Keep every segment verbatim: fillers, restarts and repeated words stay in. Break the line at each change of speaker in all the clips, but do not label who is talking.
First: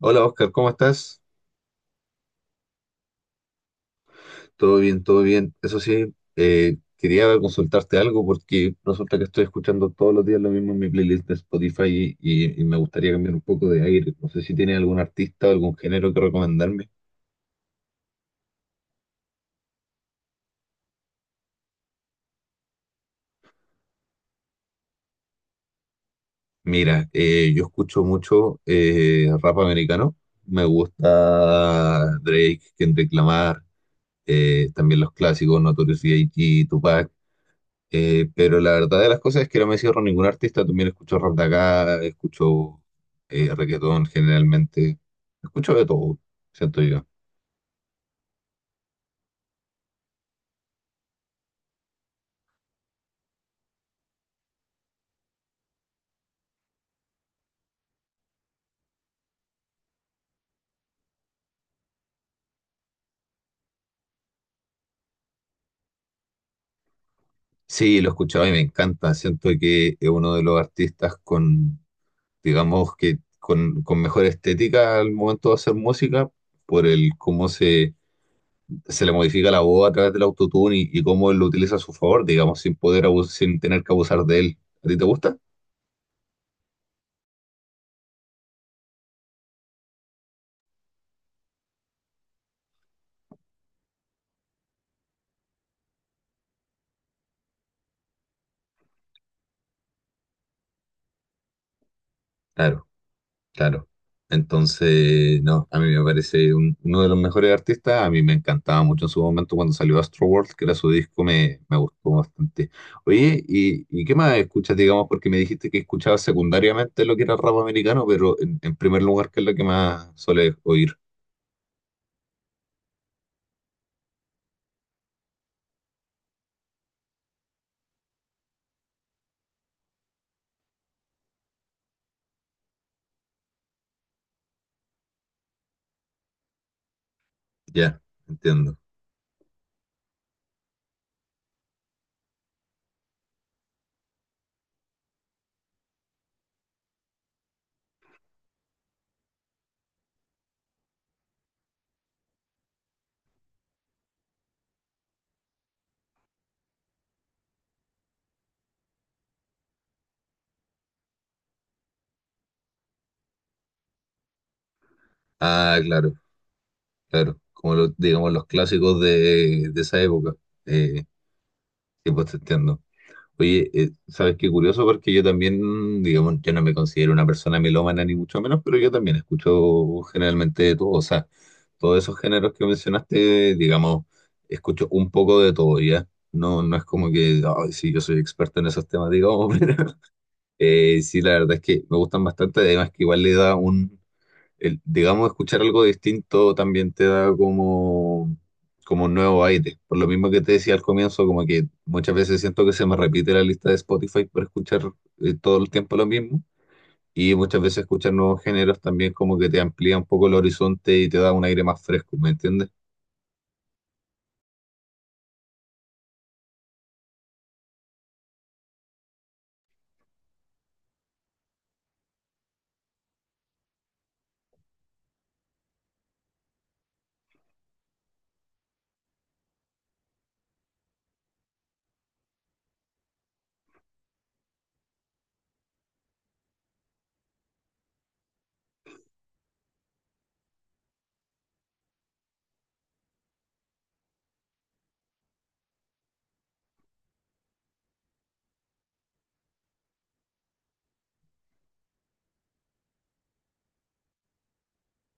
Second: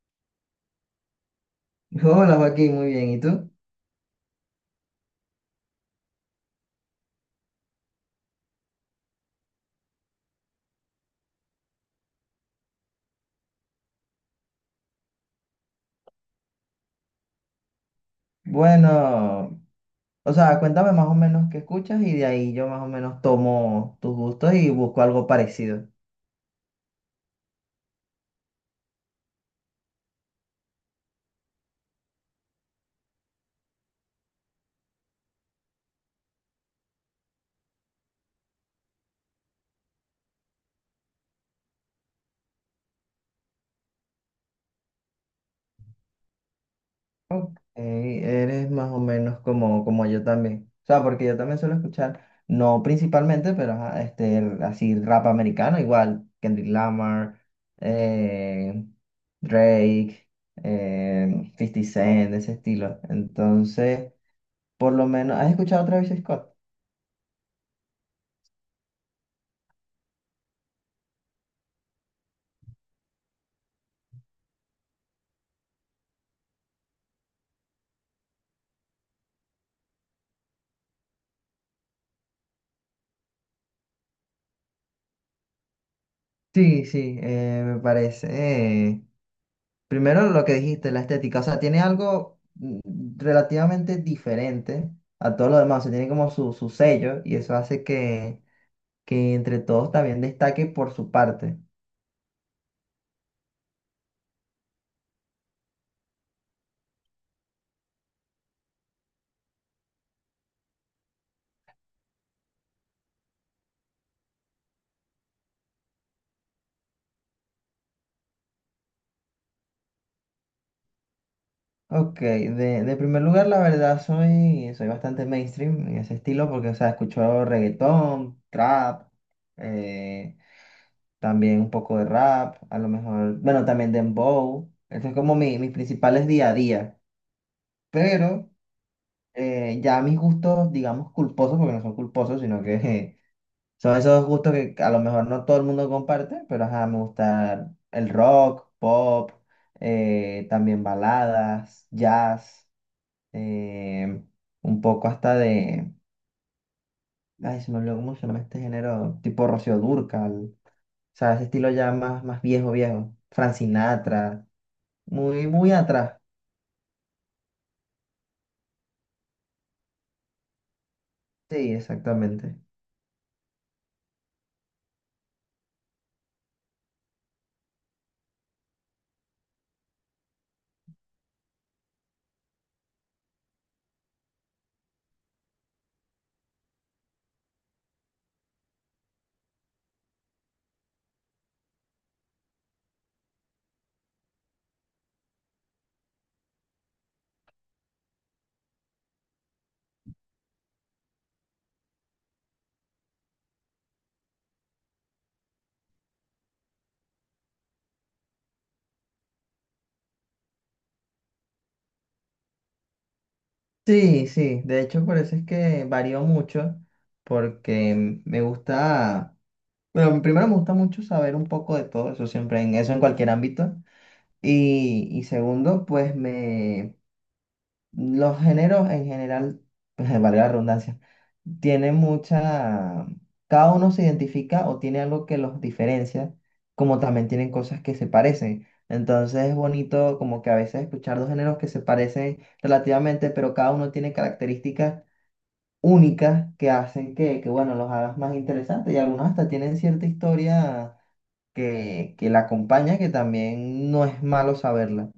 Hola Oscar, ¿cómo estás?
Hola Joaquín, muy bien. ¿Y tú?
Todo bien, todo bien. Eso sí, eh, quería consultarte algo porque resulta que estoy escuchando todos los días lo mismo en mi playlist de Spotify y, y me gustaría cambiar un poco de aire. No sé si tienes algún artista o algún género que recomendarme.
Bueno, o sea, cuéntame más o menos qué escuchas y de ahí yo más o menos tomo tus gustos y busco algo parecido.
Mira, eh, yo escucho mucho eh, rap americano. Me gusta Drake, Kendrick Lamar, eh, también los clásicos Notorious B I G, Tupac. Eh, pero la verdad de las cosas es que no me cierro a ningún artista. También escucho rap de acá, escucho eh, reggaetón generalmente. Escucho de todo, siento yo.
Ok, eres más o menos como, como yo también. O sea, porque yo también suelo escuchar, no principalmente, pero ajá, este, el- así rap americano, igual, Kendrick Lamar, eh, Drake, eh, cincuenta Cent, de ese estilo. Entonces, por lo menos, ¿has escuchado a Travis Scott?
Sí, lo he escuchado y me encanta. Siento que es uno de los artistas con, digamos que con, con mejor estética al momento de hacer música, por el cómo se, se le modifica la voz a través del autotune y, y cómo él lo utiliza a su favor, digamos, sin poder abus- sin tener que abusar de él. ¿A ti te gusta?
Sí, sí, eh, me parece. Eh, primero lo que dijiste, la estética, o sea, tiene algo mm, relativamente diferente a todo lo demás, o sea, tiene como su, su sello y eso hace que, que entre todos también destaque por su parte.
Claro. Claro. Entonces, no, a mí me parece un- uno de los mejores artistas. A mí me encantaba mucho en su momento cuando salió Astroworld, que era su disco, me, me gustó bastante. Oye, ¿y, y qué más escuchas, digamos? Porque me dijiste que escuchabas secundariamente lo que era rap americano, pero en, en primer lugar, ¿qué es lo que más sueles oír?
Ok, de, de primer lugar, la verdad, soy, soy bastante mainstream en ese estilo porque, o sea, escucho reggaetón, trap, eh, también un poco de rap, a lo mejor, bueno, también dembow. Eso es como mi, mis principales día a día.
Ya,
Pero
entiendo.
eh, ya mis gustos, digamos, culposos, porque no son culposos, sino que eh, son esos gustos que a lo mejor no todo el mundo comparte, pero ajá, me gusta el rock, pop, eh, también baladas, jazz, eh, un poco hasta de, ay, se me olvidó cómo se llama este género, tipo Rocío Dúrcal, o sea, ese estilo ya más, más viejo, viejo, Frank Sinatra, muy, muy
Ah, claro,
atrás,
claro. Como los, digamos, los clásicos de, de esa época. Eh,
sí,
sí, pues te
exactamente.
entiendo. Oye, eh, ¿sabes qué curioso? Porque yo también, digamos, yo no me considero una persona melómana ni mucho menos, pero yo también escucho generalmente de todo, o sea, todos esos géneros que mencionaste, digamos, escucho un poco de todo, ¿ya? No, no es como que, ay, sí, yo soy experto en esos temas, digamos, pero eh, sí, la verdad es que me gustan bastante, además que igual le da un, el- digamos, escuchar algo distinto también te da como, como un nuevo aire. Por lo mismo que te decía al comienzo, como que muchas veces siento que se me repite la lista de Spotify por escuchar eh, todo el tiempo lo mismo. Y muchas veces escuchar nuevos géneros también como que te amplía un poco el horizonte y te da un aire más fresco, ¿me entiendes?
Sí, sí, de hecho por eso es que varío mucho, porque me gusta, bueno, primero me gusta mucho saber un poco de todo eso, siempre en eso, en cualquier ámbito, y, y segundo, pues me, los géneros en general, valga la redundancia, tienen mucha, cada uno se identifica o tiene algo que los diferencia, como también tienen cosas que se parecen, entonces es bonito como que a veces escuchar dos géneros que se parecen relativamente, pero cada uno tiene características únicas que hacen que, que, bueno, los hagas más interesantes y algunos hasta tienen cierta historia que, que la acompaña, que también no es malo saberla.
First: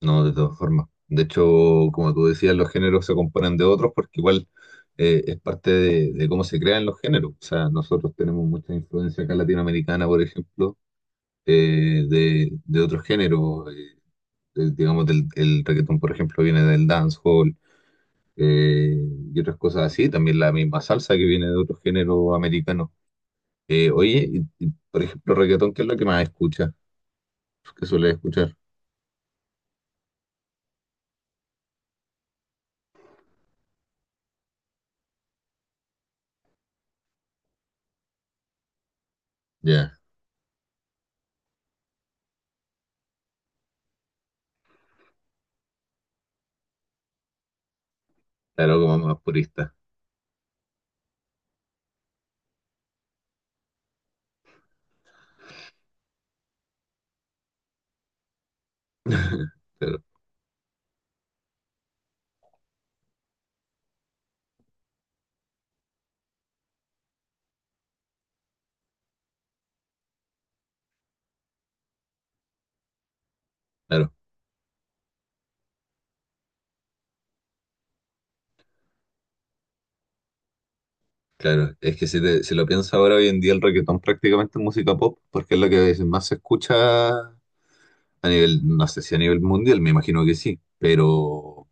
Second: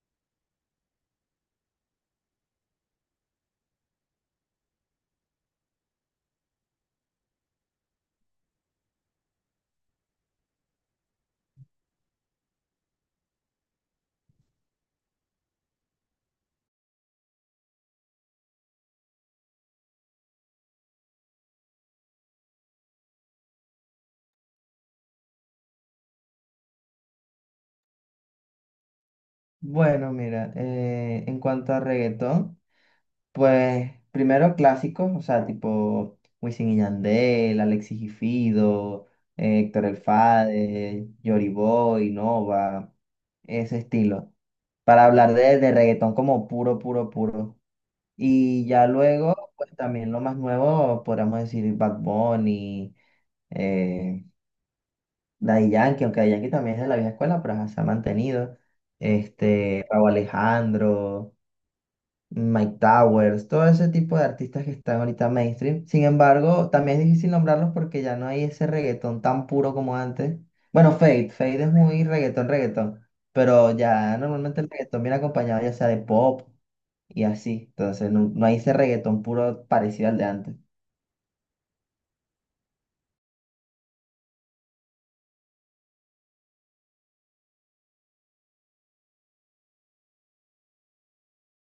No, de todas formas. De hecho, como tú decías, los géneros se componen de otros porque igual eh, es parte de, de cómo se crean los géneros. O sea, nosotros tenemos mucha influencia acá latinoamericana, por ejemplo, eh, de, de otros géneros. Eh, eh, digamos, del, el reggaetón, por ejemplo, viene del dancehall eh, y otras cosas así. También la misma salsa que viene de otros géneros americanos. Eh, oye, y- y, por ejemplo, reggaetón, ¿qué es lo que más escuchas? ¿Qué sueles escuchar?
Bueno, mira, eh, en cuanto a reggaetón, pues primero clásicos, o sea, tipo Wisin y Yandel, Alexis y Fido, eh, Héctor El
Ya,
Fade, Yoriboy, Nova, ese estilo. Para hablar de, de reggaetón como puro, puro, puro. Y
claro,
ya
como más
luego,
purista.
pues también lo más nuevo, podríamos decir Bad Bunny, eh, Daddy Yankee, aunque Daddy Yankee también es de la vieja escuela, pero ajá, se ha mantenido. Este,
Claro,
Rauw Alejandro, Mike Towers, todo ese tipo de artistas que están ahorita mainstream. Sin embargo, también es difícil nombrarlos porque ya no hay ese reggaetón tan puro como antes. Bueno, Fade, Fade es muy reggaetón, reggaetón, pero
claro,
ya normalmente el reggaetón viene acompañado ya sea de pop y así. Entonces no, no hay ese reggaetón puro parecido al de antes.
claro. Es que si, te- si lo piensas ahora, hoy en día el reggaetón prácticamente es música pop, porque es la que más se escucha a nivel, no sé si a nivel mundial, me imagino que sí, pero.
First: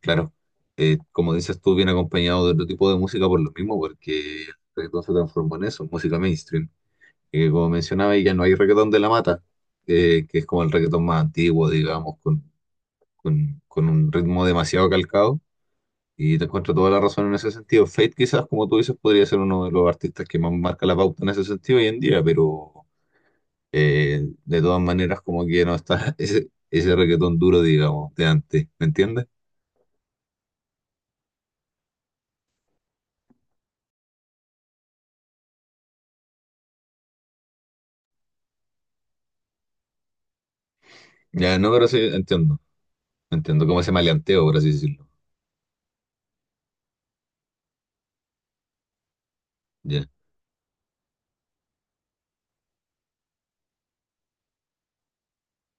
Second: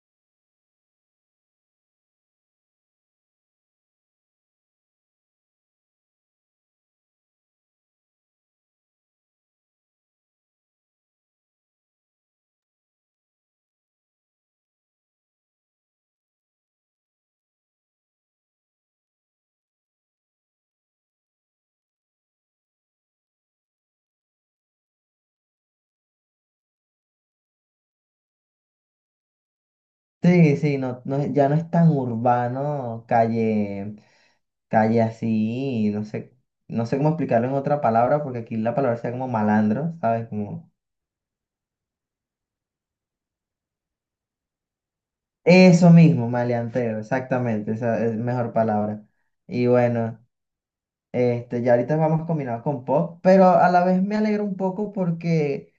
Claro, eh, como dices tú, viene acompañado de otro tipo de música por lo mismo, porque el reggaetón se transformó en eso, música mainstream. Eh, como mencionaba, ya no hay reggaetón de la mata, eh, que es como el reggaetón más antiguo, digamos, con, con, con un ritmo demasiado calcado, y te encuentro toda la razón en ese sentido. Fate quizás, como tú dices, podría ser uno de los artistas que más marca la pauta en ese sentido hoy en día, pero eh, de todas maneras como que no está ese, ese reggaetón duro, digamos, de antes, ¿me entiendes?
Sí, sí, no, no, es- ya no es tan urbano, calle, calle así, no sé, no sé cómo explicarlo en otra palabra, porque aquí la palabra sea como malandro, ¿sabes? Como
Ya, no, pero sí, entiendo. No entiendo cómo ese maleanteo, por así decirlo.
eso mismo, maleanteo, exactamente, esa es mejor palabra. Y
Ya,
bueno, este, ya ahorita vamos combinados con pop, pero a la vez me alegro un poco porque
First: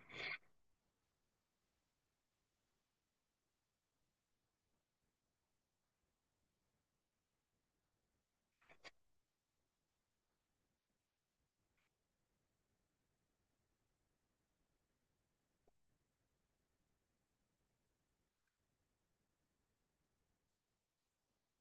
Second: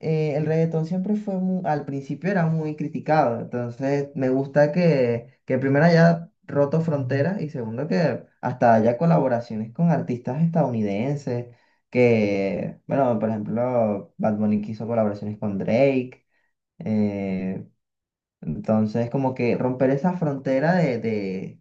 eh, el reggaetón siempre fue mu- al principio era muy criticado, entonces me gusta que, que primero haya roto fronteras y segundo que hasta haya colaboraciones con artistas estadounidenses, que, bueno, por ejemplo, Bad Bunny hizo colaboraciones con Drake, eh, entonces como que romper esa frontera de, de,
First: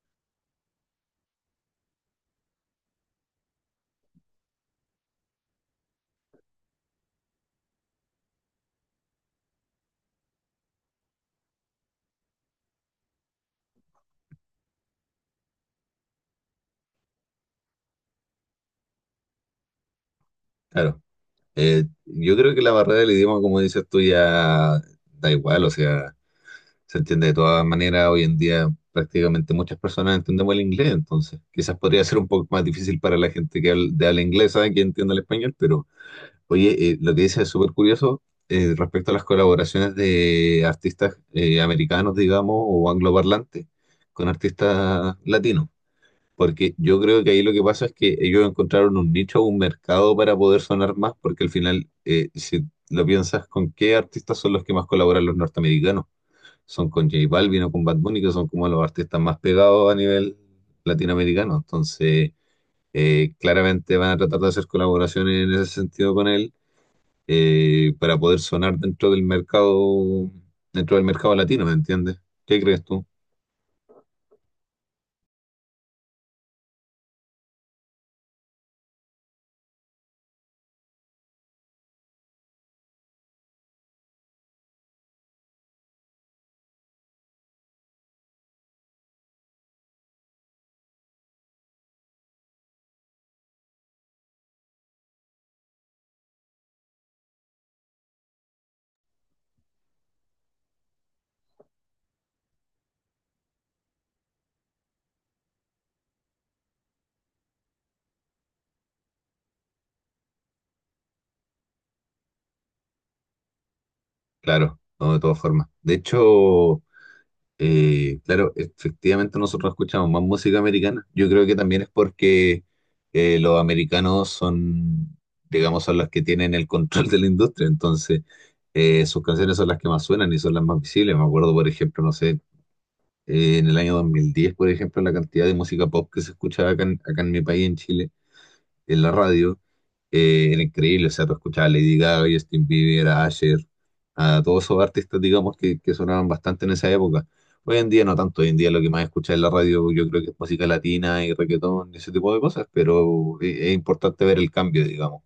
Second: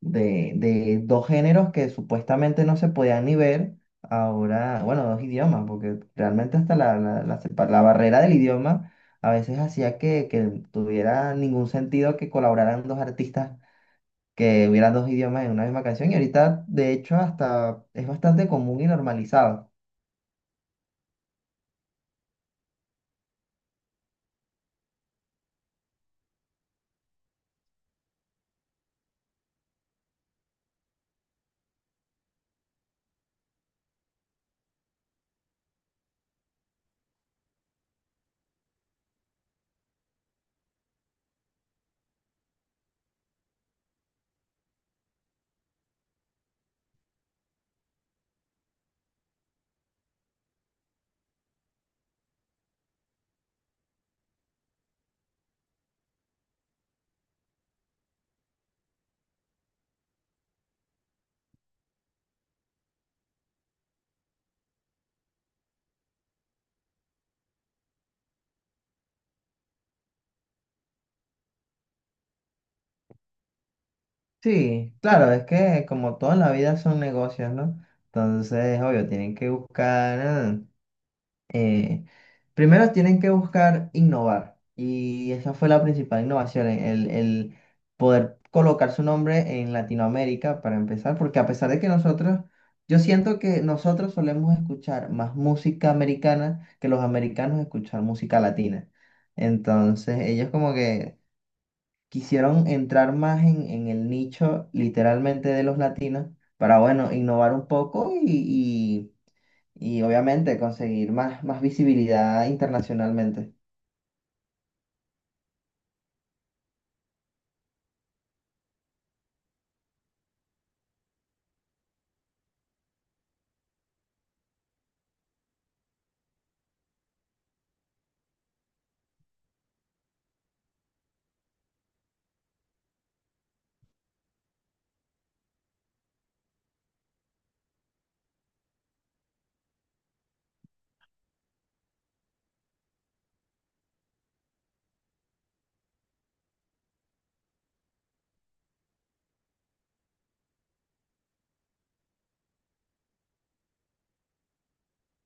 de, de dos géneros que supuestamente no se podían ni ver, ahora, bueno, dos idiomas, porque realmente hasta la, la, la sepa- la barrera del idioma a veces hacía que, que tuviera ningún sentido que colaboraran dos artistas que hubieran dos idiomas en una misma canción y ahorita de hecho hasta es bastante común y normalizado.
claro. Eh, yo creo que la barrera del idioma, como dices tú, ya da igual, o sea, se entiende de todas maneras. Hoy en día prácticamente muchas personas entendemos el inglés, entonces quizás podría ser un poco más difícil para la gente que habla, de habla inglesa, que entienda el español, pero oye, eh, lo que dices es súper curioso eh, respecto a las colaboraciones de artistas eh, americanos, digamos, o angloparlantes con artistas latinos. Porque yo creo que ahí lo que pasa es que ellos encontraron un nicho, un mercado para poder sonar más, porque al final, eh, si lo piensas, ¿con qué artistas son los que más colaboran los norteamericanos? Son con J Balvin o con Bad Bunny, que son como los artistas más pegados a nivel latinoamericano. Entonces, eh, claramente van a tratar de hacer colaboraciones en ese sentido con él eh, para poder sonar dentro del mercado, dentro del mercado latino, ¿me entiendes? ¿Qué crees tú?
Sí, claro, es que como toda la vida son negocios, ¿no? Entonces, obvio, tienen que buscar... ah, eh, primero tienen que buscar innovar y esa fue la principal innovación, e, el, el poder colocar su nombre en Latinoamérica para empezar, porque a pesar de que nosotros, yo siento que nosotros solemos escuchar más música americana que los americanos escuchar música latina. Entonces ellos como que quisieron entrar más en, en el nicho literalmente de los latinos para, bueno, innovar un poco y y obviamente conseguir más, más visibilidad internacionalmente.
Claro, no, de todas formas. De hecho... Eh, claro, efectivamente nosotros escuchamos más música americana. Yo creo que también es porque eh, los americanos son, digamos, son los que tienen el control de la industria, entonces eh, sus canciones son las que más suenan y son las más visibles. Me acuerdo, por ejemplo, no sé, eh, en el año dos mil diez, por ejemplo, la cantidad de música pop que se escuchaba acá en, acá en mi país, en Chile en la radio, eh, era increíble. O sea, tú escuchabas a Lady Gaga, Justin Bieber, a Asher, a todos esos artistas, digamos, que, que sonaban bastante en esa época. Hoy en día no tanto, hoy en día lo que más escuchas en la radio yo creo que es música latina y reggaetón y ese tipo de cosas, pero e- es importante ver el cambio, digamos.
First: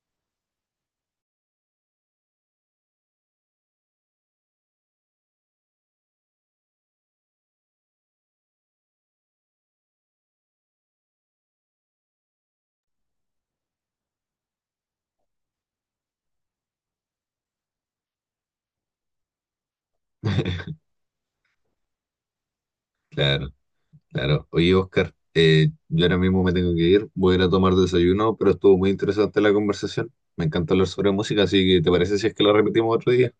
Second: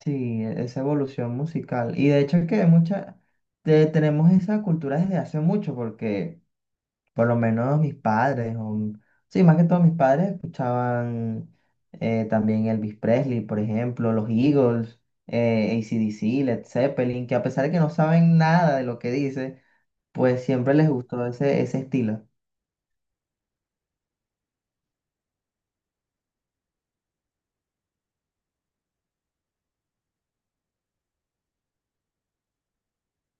Sí, e- esa evolución musical. Y de hecho es que mucha, te- tenemos esa cultura desde hace mucho, porque por lo menos mis padres, o, sí, más que todo mis padres escuchaban eh, también Elvis Presley, por ejemplo, los Eagles, eh, A C/D C, Led Zeppelin, que a pesar de que no saben nada de lo que dice, pues siempre les gustó ese, ese estilo.
Claro, claro. Oye, Oscar, eh, yo ahora mismo me tengo que ir, voy a ir a tomar desayuno, pero estuvo muy interesante la conversación. Me encanta hablar sobre música, así que ¿te parece si es que la repetimos otro día?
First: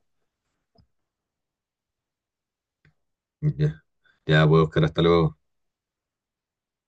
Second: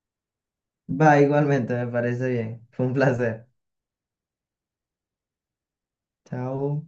Va, igualmente, me parece bien. Fue un placer.
Ya, ya, pues Oscar, hasta luego.
Chao.